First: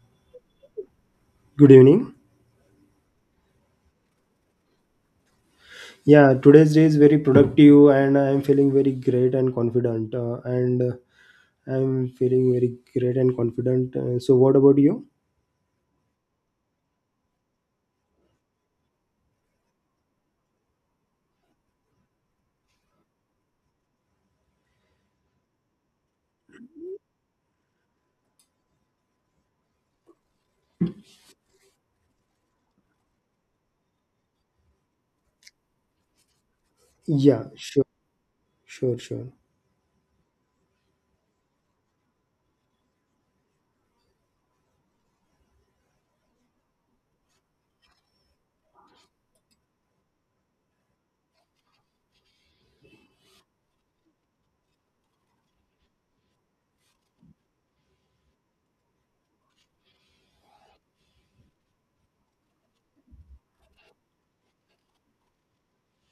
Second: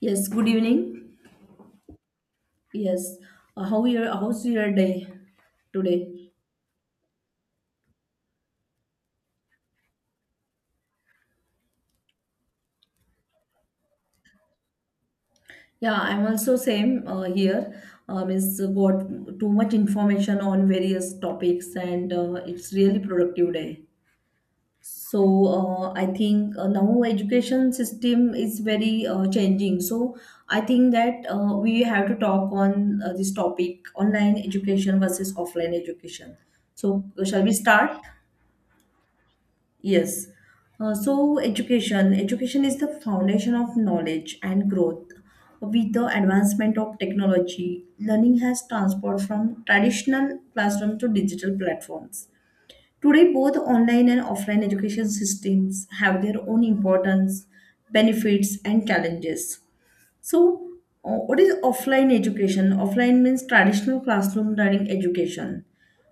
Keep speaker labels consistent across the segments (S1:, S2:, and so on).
S1: Yes, good evening.
S2: Good evening.
S1: Yes, how's your day today?
S2: Yeah, today's day is very productive, and I am feeling very great and confident. And I'm feeling very great and confident. So, what about you?
S1: Yeah, I'm also same here. It's got too much information on various topics, and it's really productive day. So I think now education system is very changing. So I think that we have to talk on this topic: online education versus offline education. So shall
S2: Yeah,
S1: we
S2: sure,
S1: start?
S2: sure, sure.
S1: Yes. Education is the foundation of knowledge and growth. With the advancement of technology, learning has transformed from traditional classroom to digital platforms. Today, both online and offline education systems have their own importance, benefits, and challenges. So, what is offline education? Offline means traditional classroom learning education.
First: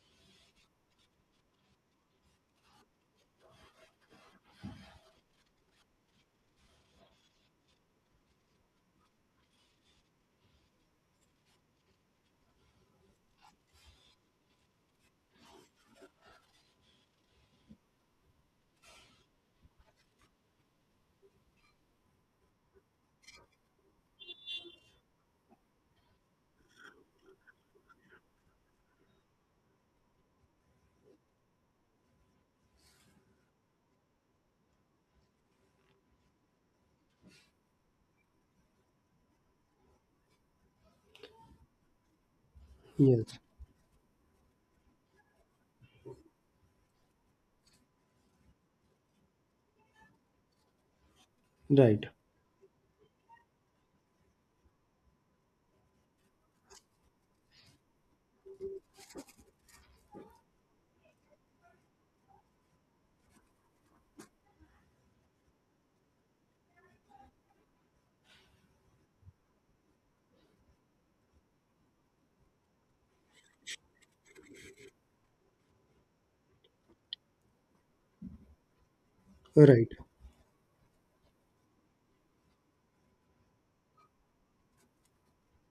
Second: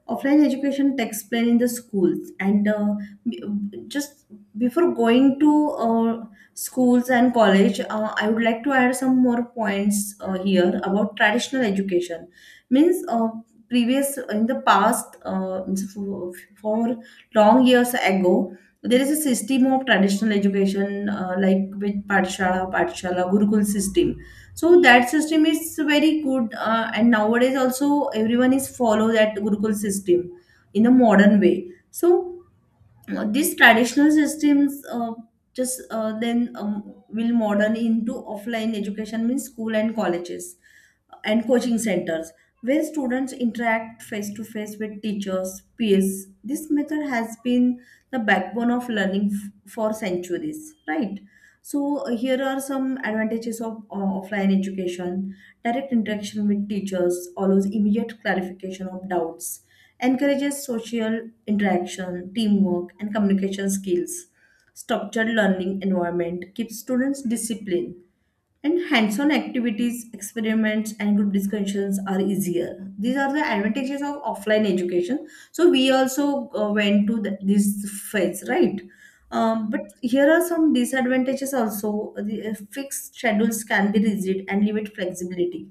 S1: Offline education takes place in the schools, and b- just before going to uh, schools and college, I would like to add some more points here about traditional education. Means previous in the past, for for long years ago, so, there is a system of traditional education like with patshala gurukul system, so that system is very good and nowadays also everyone is follow that gurukul system in a modern way. So these traditional systems just then will modern into offline education means school and colleges and coaching centers, where students
S2: Yes,
S1: interact face to face with teachers peers. This method has been the backbone of learning for centuries, right? So
S2: right,
S1: here are some advantages of offline education. Direct interaction with teachers allows immediate clarification of doubts, encourages social interaction, teamwork, and communication skills. Structured learning environment keeps students disciplined, and hands-on activities, experiments, and group discussions are easier. These are the advantages of offline education. So we also went to the, this phase, right? But
S2: right.
S1: here are some disadvantages also. The fixed schedules can be rigid and limit flexibility.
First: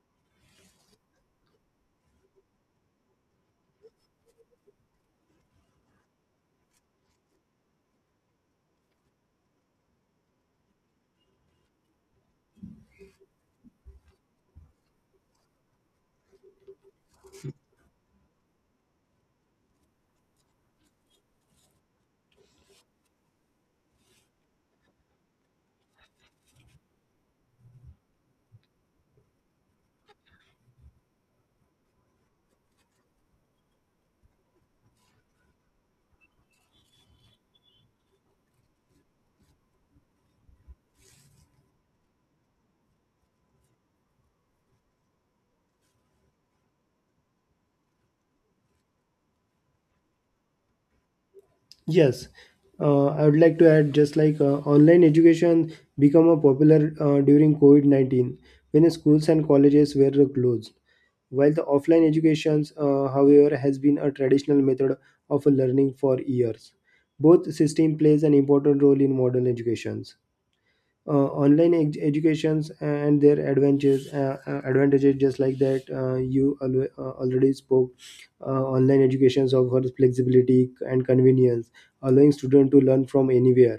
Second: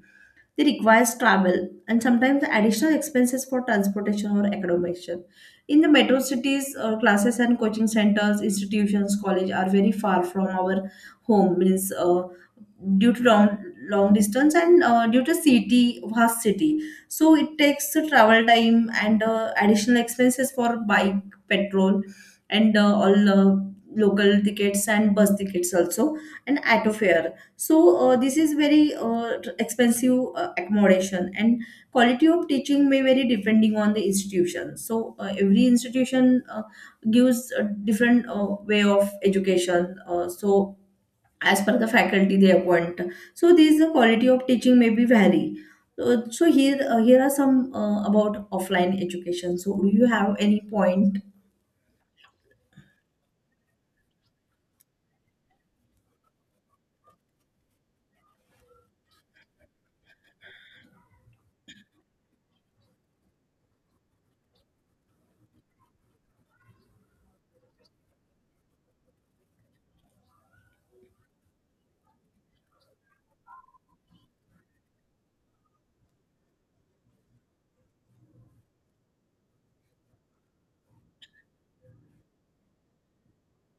S1: They requires travel and sometimes additional expenses for transportation or accommodation. In the metro cities, classes and coaching centers, institutions, college are very far from our home. Means due to long distance and due to city vast city, so it takes the travel time and additional expenses for bike, petrol, and all, local tickets and bus tickets also, and auto fare. So this is very expensive. Accommodation and quality of teaching may vary depending on the institution, so every institution gives a different way of education, so as per the faculty they appoint. So these the quality of teaching may be vary. So, here here are some about offline education. So do you have any point?
S2: Yes, I would like to add just like online education become a popular during COVID-19 when schools and colleges were closed. While the offline educations, however, has been a traditional method of learning for years. Both system plays an important role in modern educations. Educations and their advantages, advantages just like that already spoke. Online educations offer flexibility and convenience, allowing students to learn from anywhere.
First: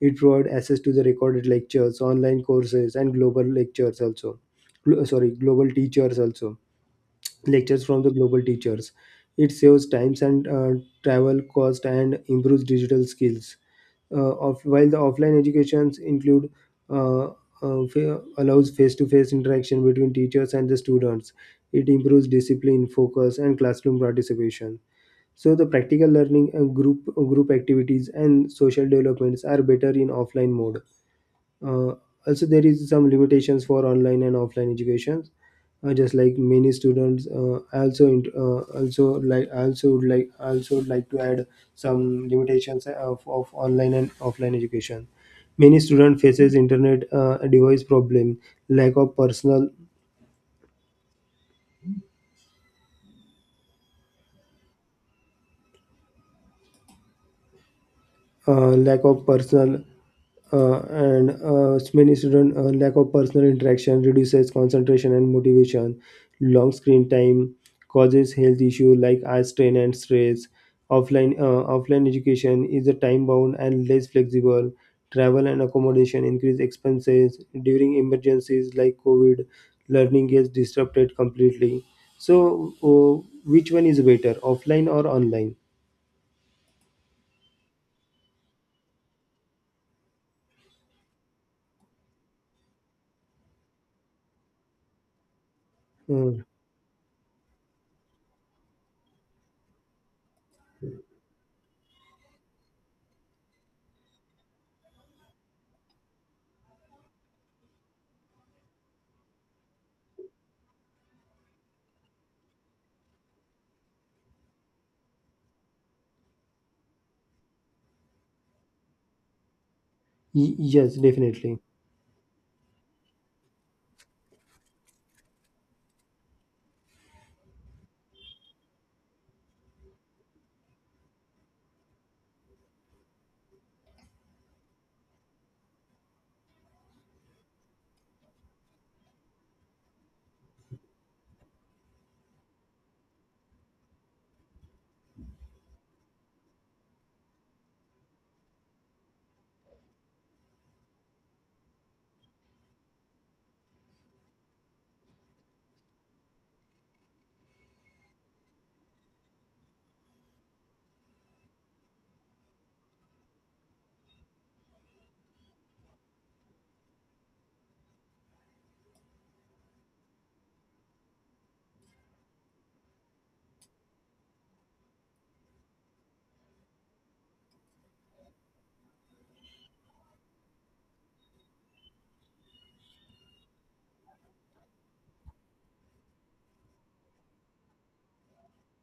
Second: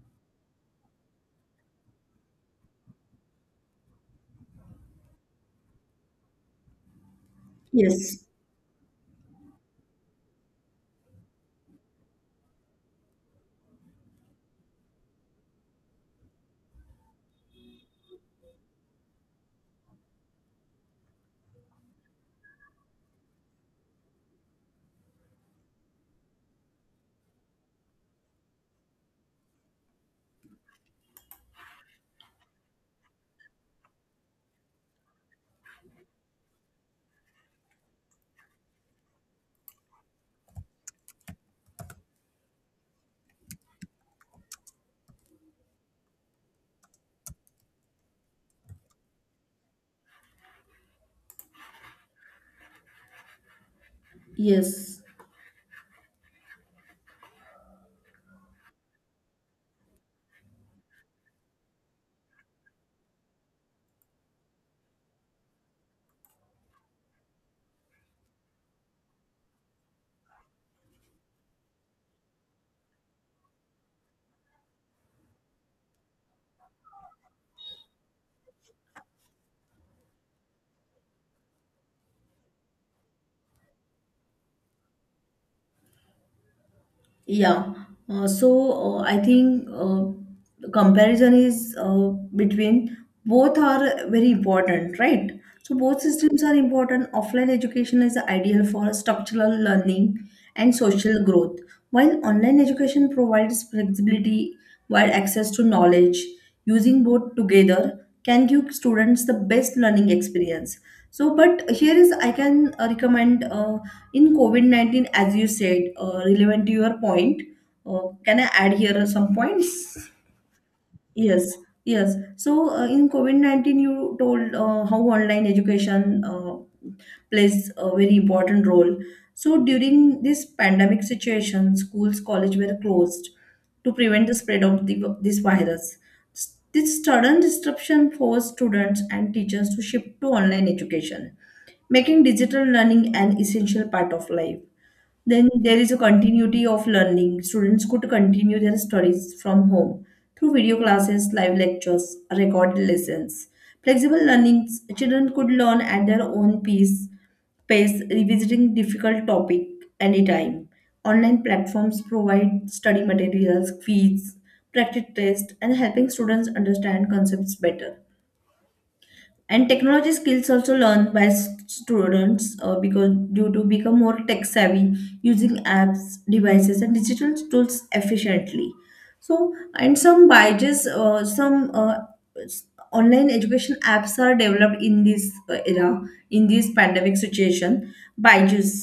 S2: It provides access to the recorded lectures, online courses, and global lectures also. Glo- sorry Global teachers also, lectures from the
S1: Yes.
S2: global teachers. It saves times and travel cost and improves digital skills. While the offline educations include, allows face-to-face interaction between teachers and the students. It improves discipline, focus, and classroom participation. So the practical learning and group activities and social developments are better in offline mode. uh, Also, there is some limitations for online and offline educations. Just like Many students also would also would like to add some limitations of online and offline education. Many student faces internet device problem, lack of personal
S1: Yes.
S2: lack of personal, and many student, lack of personal interaction reduces concentration and motivation. Long screen time causes health issue like eye strain and stress. Offline education is a time bound and less flexible. Travel and accommodation increase expenses. During emergencies like covid, learning gets disrupted completely. so uh, which one is better, offline or online?
S1: Yeah. I think the comparison is between both are very important, right? So both systems
S2: Uh,
S1: are important. Offline education is ideal for structural learning and social growth, while online education provides flexibility, wide access to knowledge. Using both together can give students the best learning experience. So but here is I can recommend in covid-19, as you said relevant to your point, can I add here some points?
S2: yes,
S1: Yes,
S2: definitely.
S1: yes. So, in COVID-19, you told how online education plays a very important role. So, during this pandemic situation, schools, college were closed to prevent the spread of the, this virus. This sudden disruption forced students and teachers to shift to online education, making digital learning an essential part of life. Then there is a continuity of learning. Students could continue their studies from home through video classes, live lectures, recorded lessons. Flexible learning, children could learn at their own pace, pace revisiting difficult topic anytime. Online platforms provide study materials, quiz, practice tests, and helping students understand concepts better, and technology skills also learned by students because due to become more tech savvy using apps devices and digital tools efficiently. So and some biases s- online education apps are developed in this era, in this pandemic situation. Byju's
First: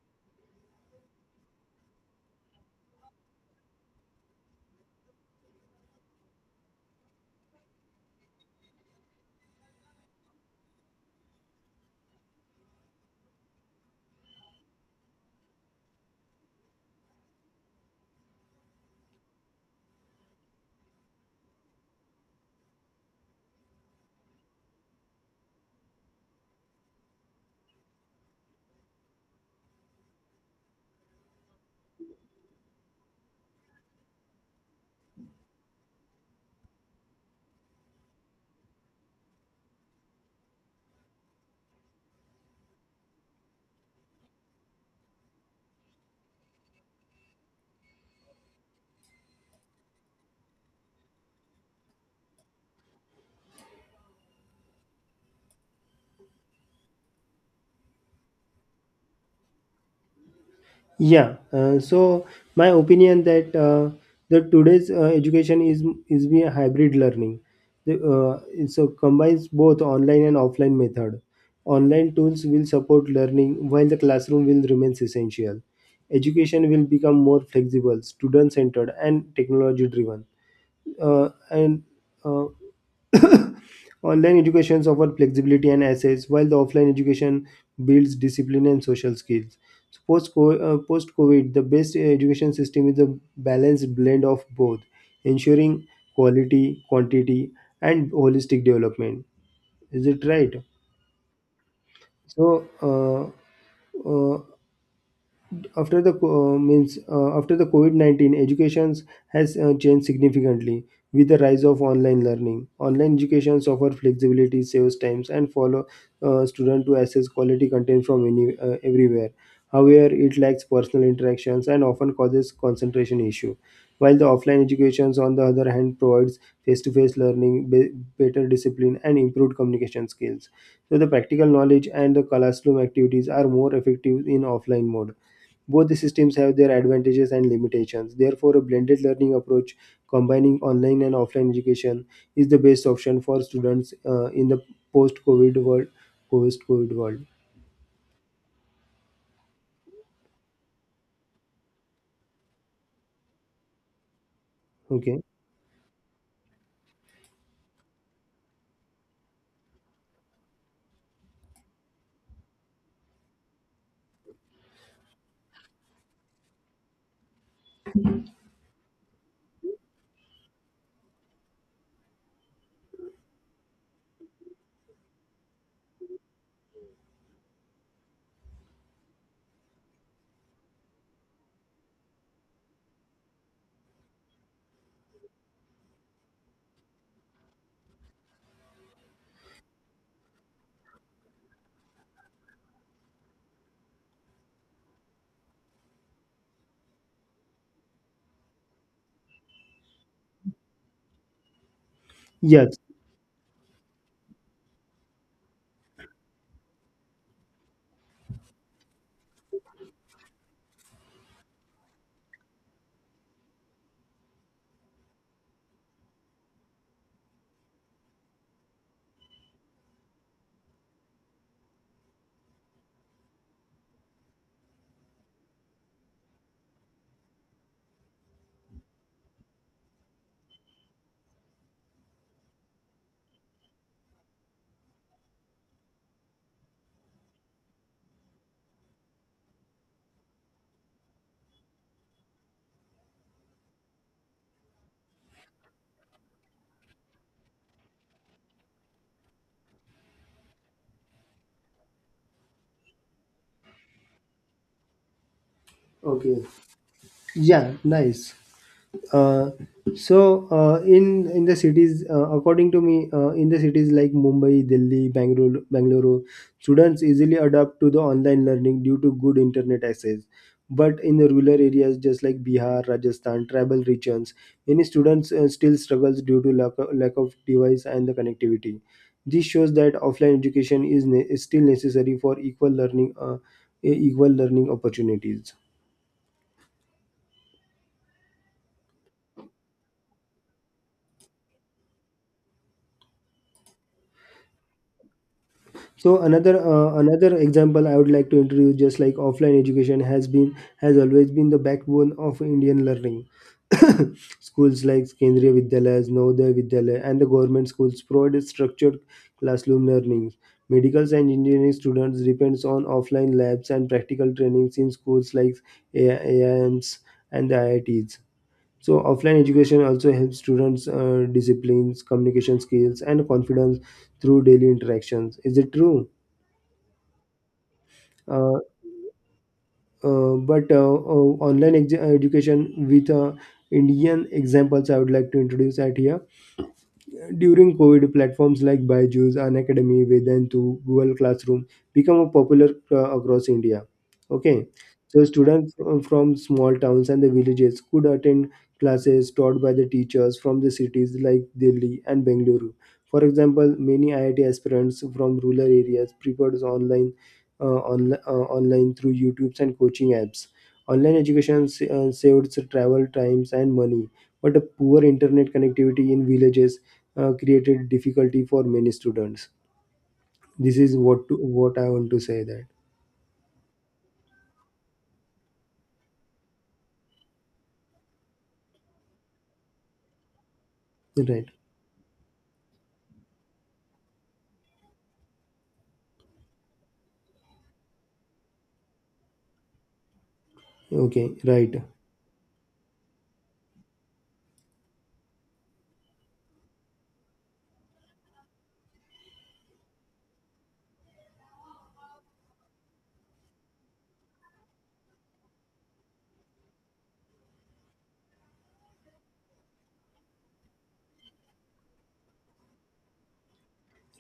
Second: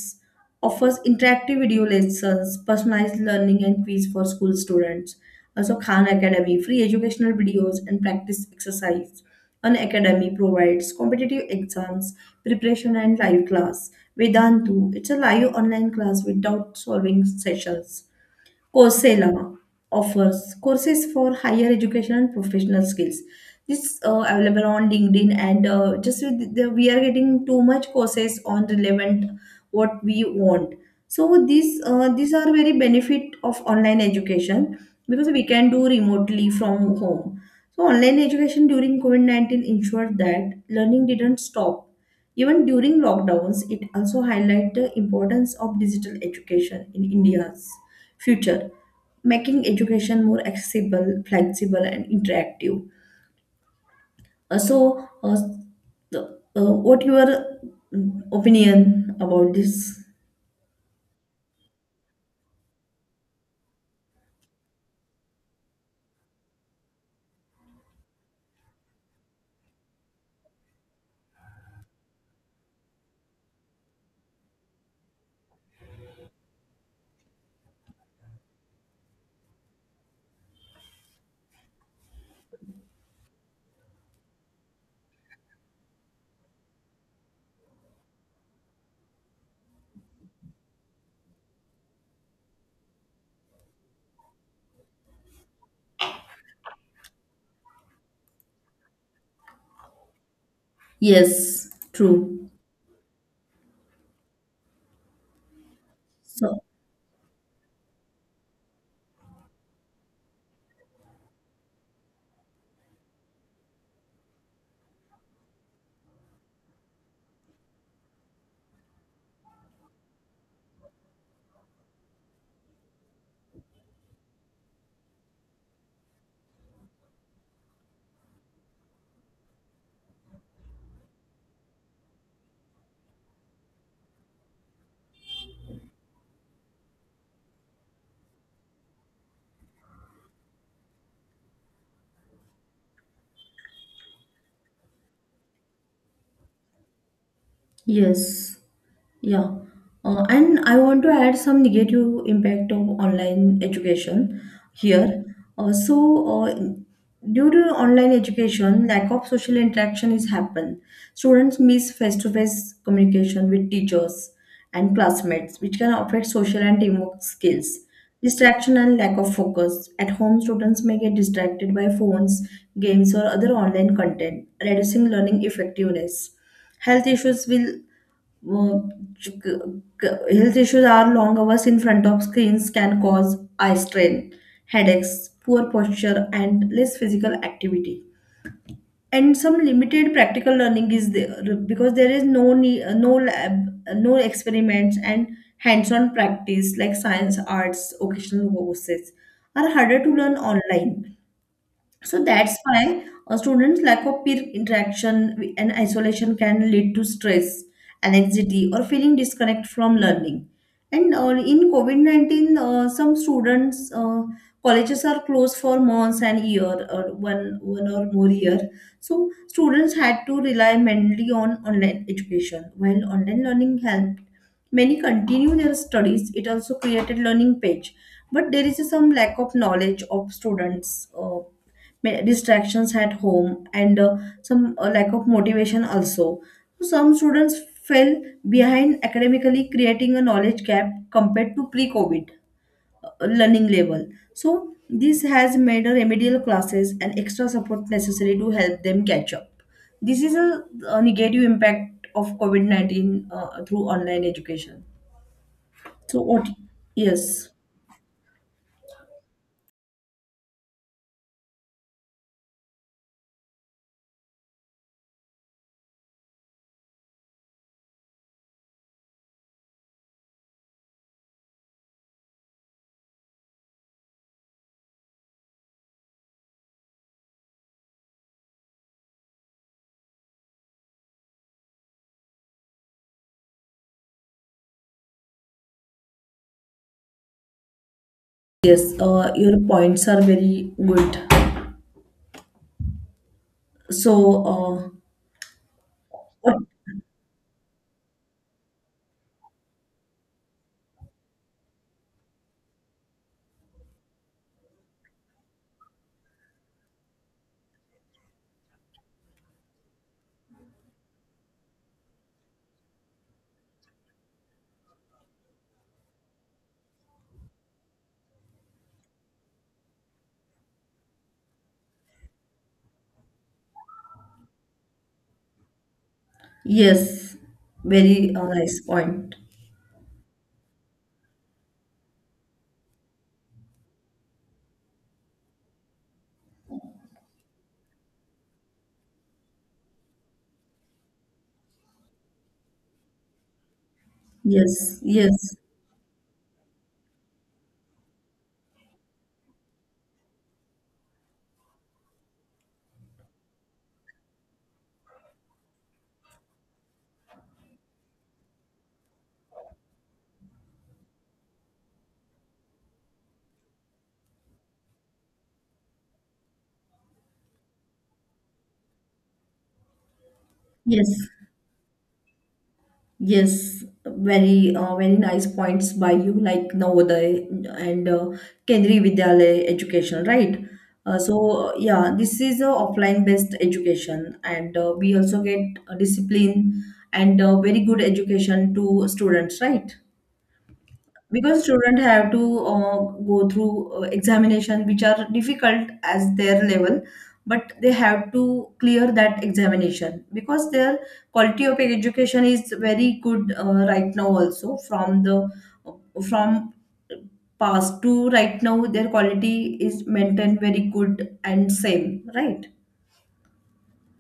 S1: offers interactive video lessons, personalized learning, and quiz for school students. Also, Khan Academy, free educational videos and practice exercise. An academy provides competitive exams, preparation, and live class. Vedantu, it's a live online class without solving sessions. Coursera offers courses for higher education and professional skills. This available on LinkedIn, and just with the, we are getting too much courses on relevant what we want. So these are very benefit of online education, because we can do remotely from home. So online education during COVID 19 ensured that learning didn't stop. Even during lockdowns, it also highlighted the importance of digital education in India's future, making education more accessible, flexible, and interactive. Uh, so uh, the, what your opinion about this?
S2: Yeah, uh, so my opinion that the today's education is be a hybrid learning. The, so Combines both online and offline method. Online tools will support learning while the classroom will remains essential. Education will become more flexible, student centered, and technology driven. And uh, Online education offers flexibility and access, while the offline education builds discipline and social skills. So post COVID, the best education system is a balanced blend of both, ensuring quality, quantity, and holistic development. Is it right?
S1: Yes, true.
S2: So, uh, after the co-
S1: So
S2: means After the COVID-19, educations has changed significantly with the rise of online learning. Online educations offer flexibility, saves times, and follow, student to access quality content from any, everywhere. However, it lacks personal interactions and often causes concentration issue. While the offline educations, on the other hand, provides face-to-face learning, be- better discipline, and improved communication skills. So the practical knowledge and the classroom activities are more effective in offline mode. Both the systems have their advantages and limitations. Therefore, a blended learning approach combining online and offline education is the best option for students in the post-COVID world. Post-COVID world.
S1: yes. Yeah, and I want to add some negative impact of online education here.
S2: Okay.
S1: Uh, so, uh, due to online education, lack of social interaction is happen. Students miss face-to-face communication with teachers and classmates, which can affect social and teamwork skills. Distraction and lack of focus. At home, students may get distracted by phones, games, or other online content, reducing learning effectiveness. Health issues will uh, ch- c- health issues are long hours in front of screens can cause eye strain, headaches, poor posture, and less physical activity. And some limited practical learning is there because there is no lab, no experiments, and hands-on practice like science, arts, occasional courses are harder to learn online. So that's
S2: Yes.
S1: why a student's lack of peer interaction and isolation can lead to stress, anxiety, or feeling disconnect from learning. And in COVID 19, some students, colleges are closed for months and year, or one or more year. So students had to rely mainly on online education, while online learning helped many continue their studies. It also created learning page, but there is some lack of knowledge of students, distractions at home, and some lack of motivation also. So some students fell behind academically, creating a knowledge gap compared to pre-COVID learning level. So this has made a remedial classes and extra support necessary to help them catch up. This is a negative impact of COVID 19 through online education. So
S2: Okay.
S1: what? Yes,
S2: Yeah. Nice. uh, in the cities, according to me, in the cities like Mumbai, Delhi, Bangalore, students easily adapt to the online learning due to good internet access. But in the rural areas, just like Bihar, Rajasthan, tribal regions, many students still struggles due to lack of device and the connectivity. This shows that offline education is, is still necessary for equal learning, equal learning opportunities.
S1: yes. Your points are very good. So uh,
S2: So
S1: what?
S2: another example I would like to introduce, just like offline education has always been the backbone of Indian learning. Schools like Kendriya Vidyalayas, Navodaya Vidyalaya, and the government schools provide structured classroom learning. Medical and engineering students depends on offline labs and practical trainings in schools like AIMs and the IITs. So offline education also helps students disciplines, communication skills, and confidence through daily interactions. Is it true?
S1: Yes, very
S2: Uh,
S1: nice point.
S2: Education with Indian examples I would like to introduce at here. During COVID, platforms like Byju's, Unacademy, Vedantu, Google Classroom become a popular across India. Okay,
S1: Yes,
S2: so
S1: yes,
S2: students from small towns and the villages could attend classes taught by the teachers from the cities like Delhi and Bengaluru. For example, many IIT aspirants from rural areas preferred online, online through YouTube's and coaching apps. Saved travel times and money, but a poor internet connectivity in villages created difficulty for many students. This is
S1: yes,
S2: what I want to say that
S1: yes. Very, very nice points by you, like Navodaya and Kendriya Vidyalaya education, right?
S2: right.
S1: So yeah, this is a offline based education, and we also get a discipline and very good education to students, right?
S2: Okay,
S1: Because
S2: right,
S1: students have to uh, go through examinations which are difficult as their level, but they have to clear that examination because their quality of education is very good, right now also, from the uh, from past to right now their quality is maintained very good and same, right?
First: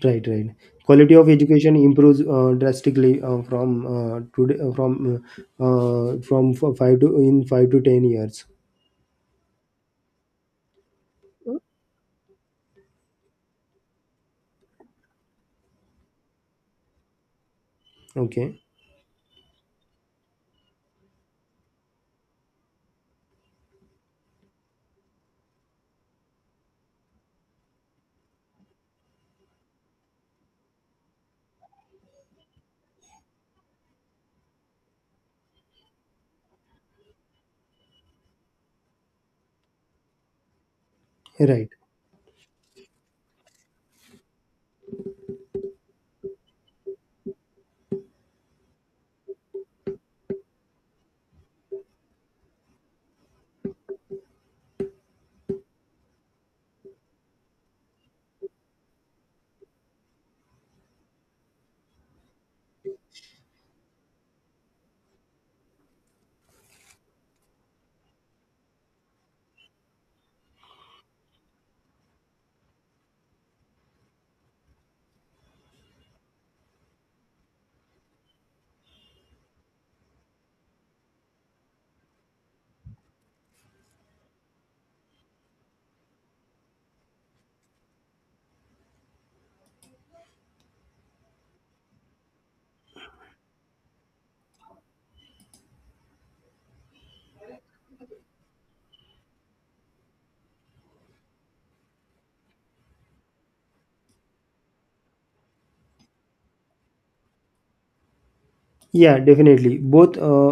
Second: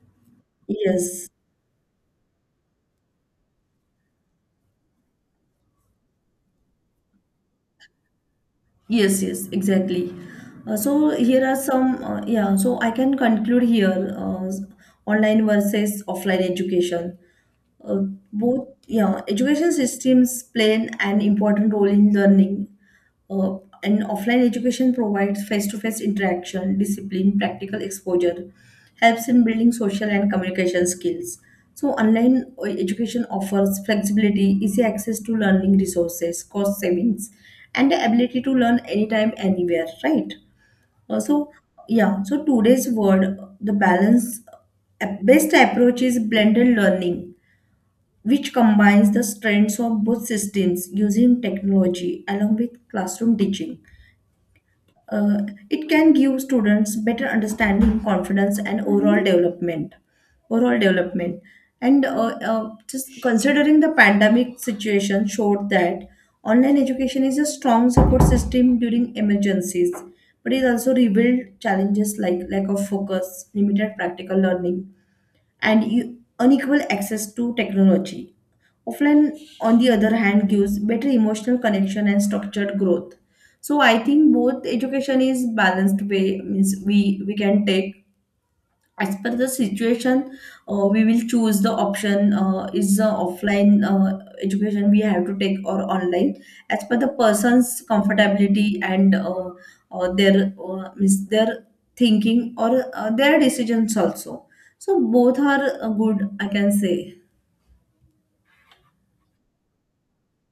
S2: right, right. Quality
S1: Yes.
S2: of education improves drastically from today from f- five to in 5 to 10 years.
S1: Yes, yes, exactly. So here are some, yeah, so I can conclude here online versus offline education, uh,
S2: Okay,
S1: both yeah education systems play an important role in learning. uh, and offline education provides face-to-face interaction, discipline, practical exposure, helps in building social and communication skills. So online education offers flexibility, easy access to learning resources, cost savings, and the ability to learn anytime, anywhere, right? So
S2: right.
S1: yeah, so today's word, the balance, best approach is blended learning, which combines the strengths of both systems using technology along with classroom teaching. Uh, it can give students better understanding, confidence, and overall development. Overall development, and just considering the pandemic situation showed that online education is a strong support system during emergencies, but it also revealed challenges like lack of focus, limited practical learning, and unequal access to technology. Offline, on the other hand, gives better emotional connection and structured growth. So I think both education is balanced way means we can take as per the situation, we will choose the option, is the offline education we have to take or online, as per the person's comfortability and their means their thinking or their decisions also. So both are good, I can say.
S2: Yeah, definitely. Both uh,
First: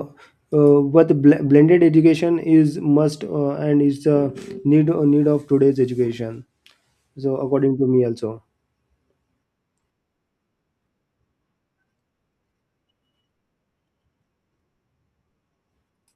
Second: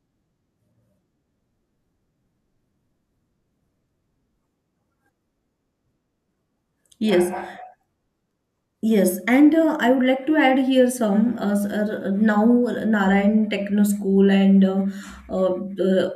S2: uh, but bl- Blended education is must and is a need of today's education. So
S1: Yes.
S2: according to me also.
S1: Yes, and I would like to add here some now Narayan Techno School and uh, uh,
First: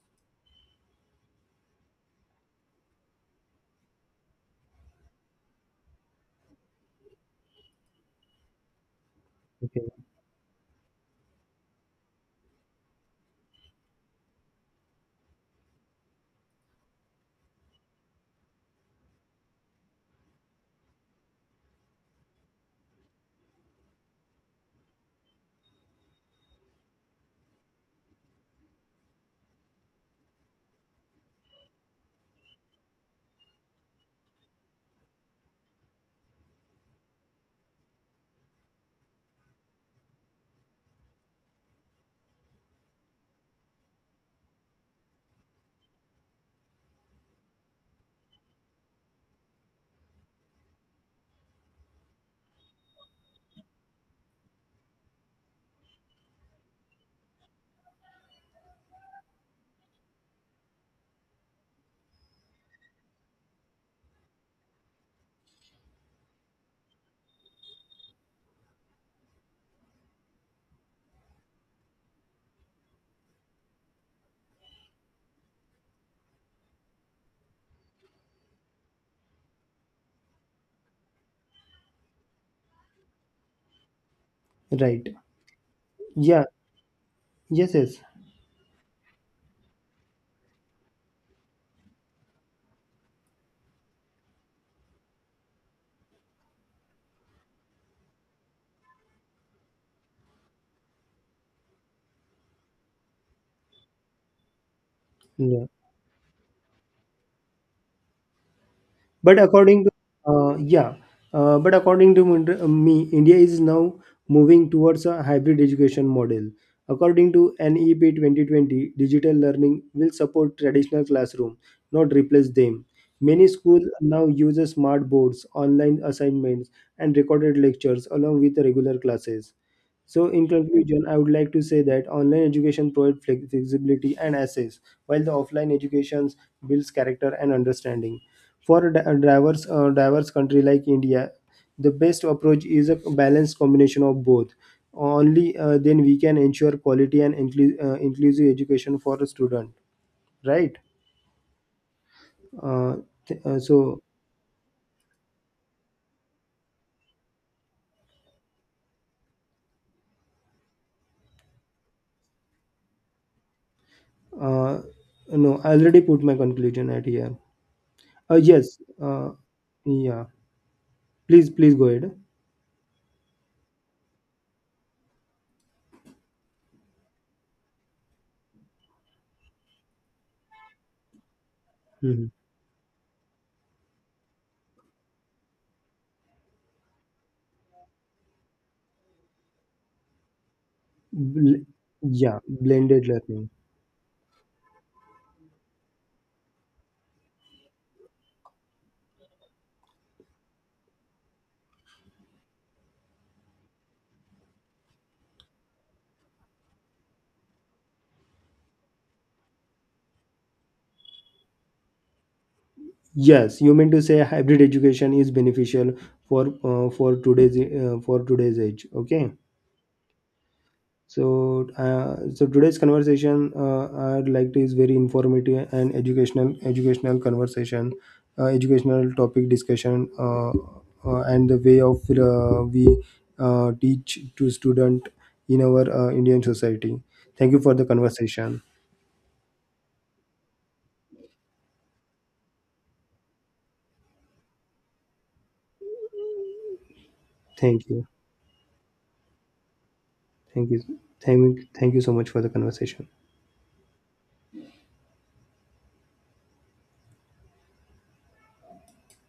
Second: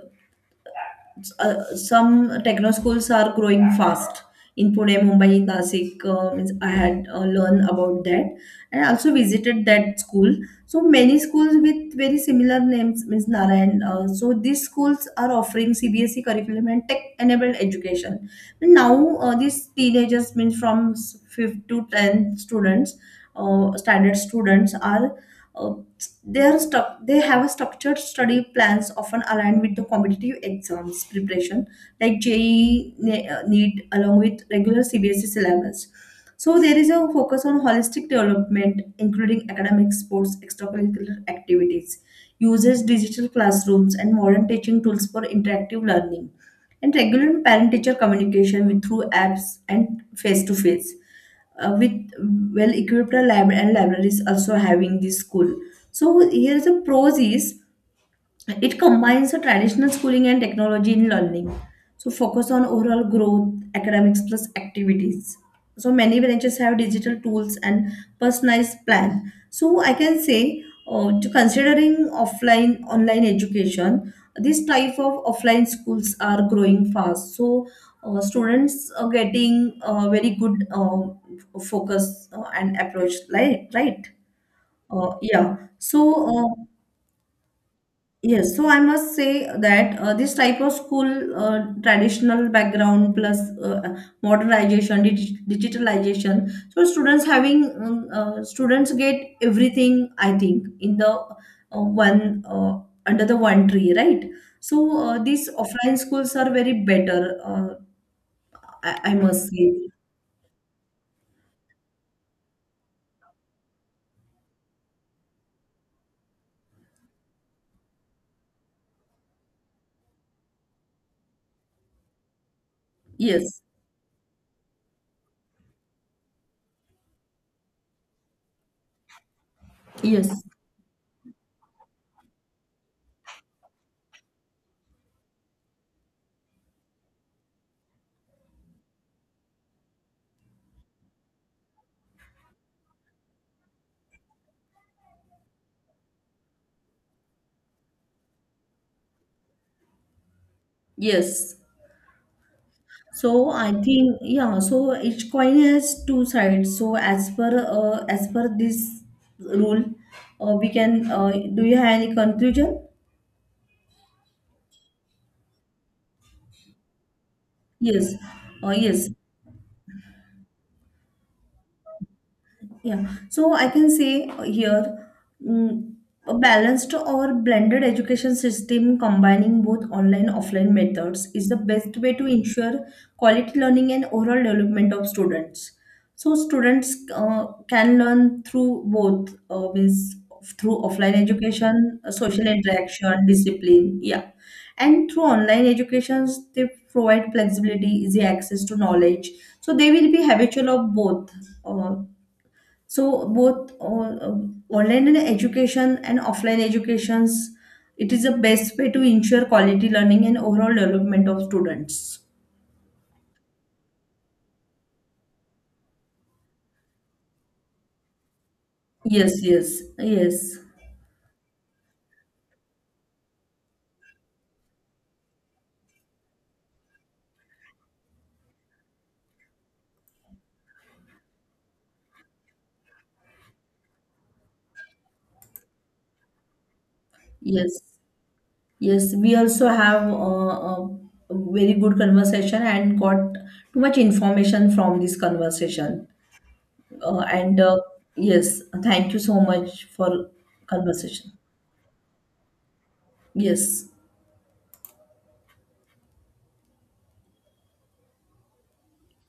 S1: some techno schools are growing fast in Pune, Mumbai, Nasik. Means I had learned about that, and I also visited
S2: Okay,
S1: that school. So many schools with very similar names, means Narayan. So these schools are offering CBSE curriculum and tech-enabled education. And now these teenagers, means from fifth to tenth students, standard students are. Uh, they are stuck. They have a structured study plans often aligned with the competitive exams preparation, like JEE, NEET, along with regular CBSE syllabus. So there is a focus on holistic development, including academic, sports, extracurricular activities, uses digital classrooms and modern teaching tools for interactive learning, and regular parent-teacher communication with through apps and face-to-face, with well equipped lab and libraries also having this school. So here's the pros is it combines the traditional schooling and technology in learning. So focus on overall growth, academics plus activities. So many branches have digital tools and personalized plan. So I can say, to considering offline online education, this type of offline schools are growing fast. So students are getting very good focus and approach, like, right?
S2: right.
S1: Uh, yeah. So.
S2: Yeah.
S1: Uh,
S2: Yes. Yes.
S1: Yes, so I must say that this type of school, traditional background plus uh, modernization, digitalization. So students having students get everything. I think in the one, under the one tree, right? So these
S2: Yeah.
S1: offline schools are very better. I
S2: but
S1: must say
S2: according to yeah but according to Mund- me, india is now moving towards a hybrid education model. According to NEP 2020, digital learning will support traditional classroom, not replace them. Many
S1: yes,
S2: schools now use smart boards, online assignments, and recorded lectures along with the regular classes. So,
S1: yes,
S2: in conclusion, I would like to say that online education provides flexibility and access, while the offline education builds character and understanding. For a diverse, diverse country like India, the best approach is a balanced combination of both. Only then we can ensure quality and inclusive education for a student, right?
S1: yes.
S2: Uh, th-
S1: So
S2: uh,
S1: I
S2: so,
S1: think yeah. So each coin has two sides. So as per this rule, we can. Do you have any conclusion?
S2: uh, no, I already put my conclusion at here.
S1: Yes.
S2: Uh, yes,
S1: Yes.
S2: uh, yeah. Please, please go ahead.
S1: Yeah, so I can say here mm, a balanced or blended education system combining both online offline methods is the best way to
S2: Mhm.
S1: ensure quality learning and overall development of students. So students can learn through both means through offline
S2: Bl-
S1: education,
S2: yeah,
S1: social
S2: blended
S1: interaction,
S2: learning.
S1: discipline, yeah, and through online educations they provide flexibility, easy access to knowledge. So they will be habitual of both. Uh, so both online education and offline educations, it is the best way to ensure quality learning and overall development of students.
S2: Yes, you mean to say hybrid education is beneficial for for today's age. Okay,
S1: Yes, yes, yes,
S2: so so today's conversation, I'd like to is very informative and educational conversation, educational topic discussion, and the way of we teach to student in our Indian society. Thank you for
S1: yes,
S2: the conversation.
S1: yes. We also have a very good conversation and got too much information from this conversation. And
S2: Thank you,
S1: yes, thank you so much for
S2: thank you,
S1: conversation.
S2: thank thank you so much for the conversation.
S1: Yes.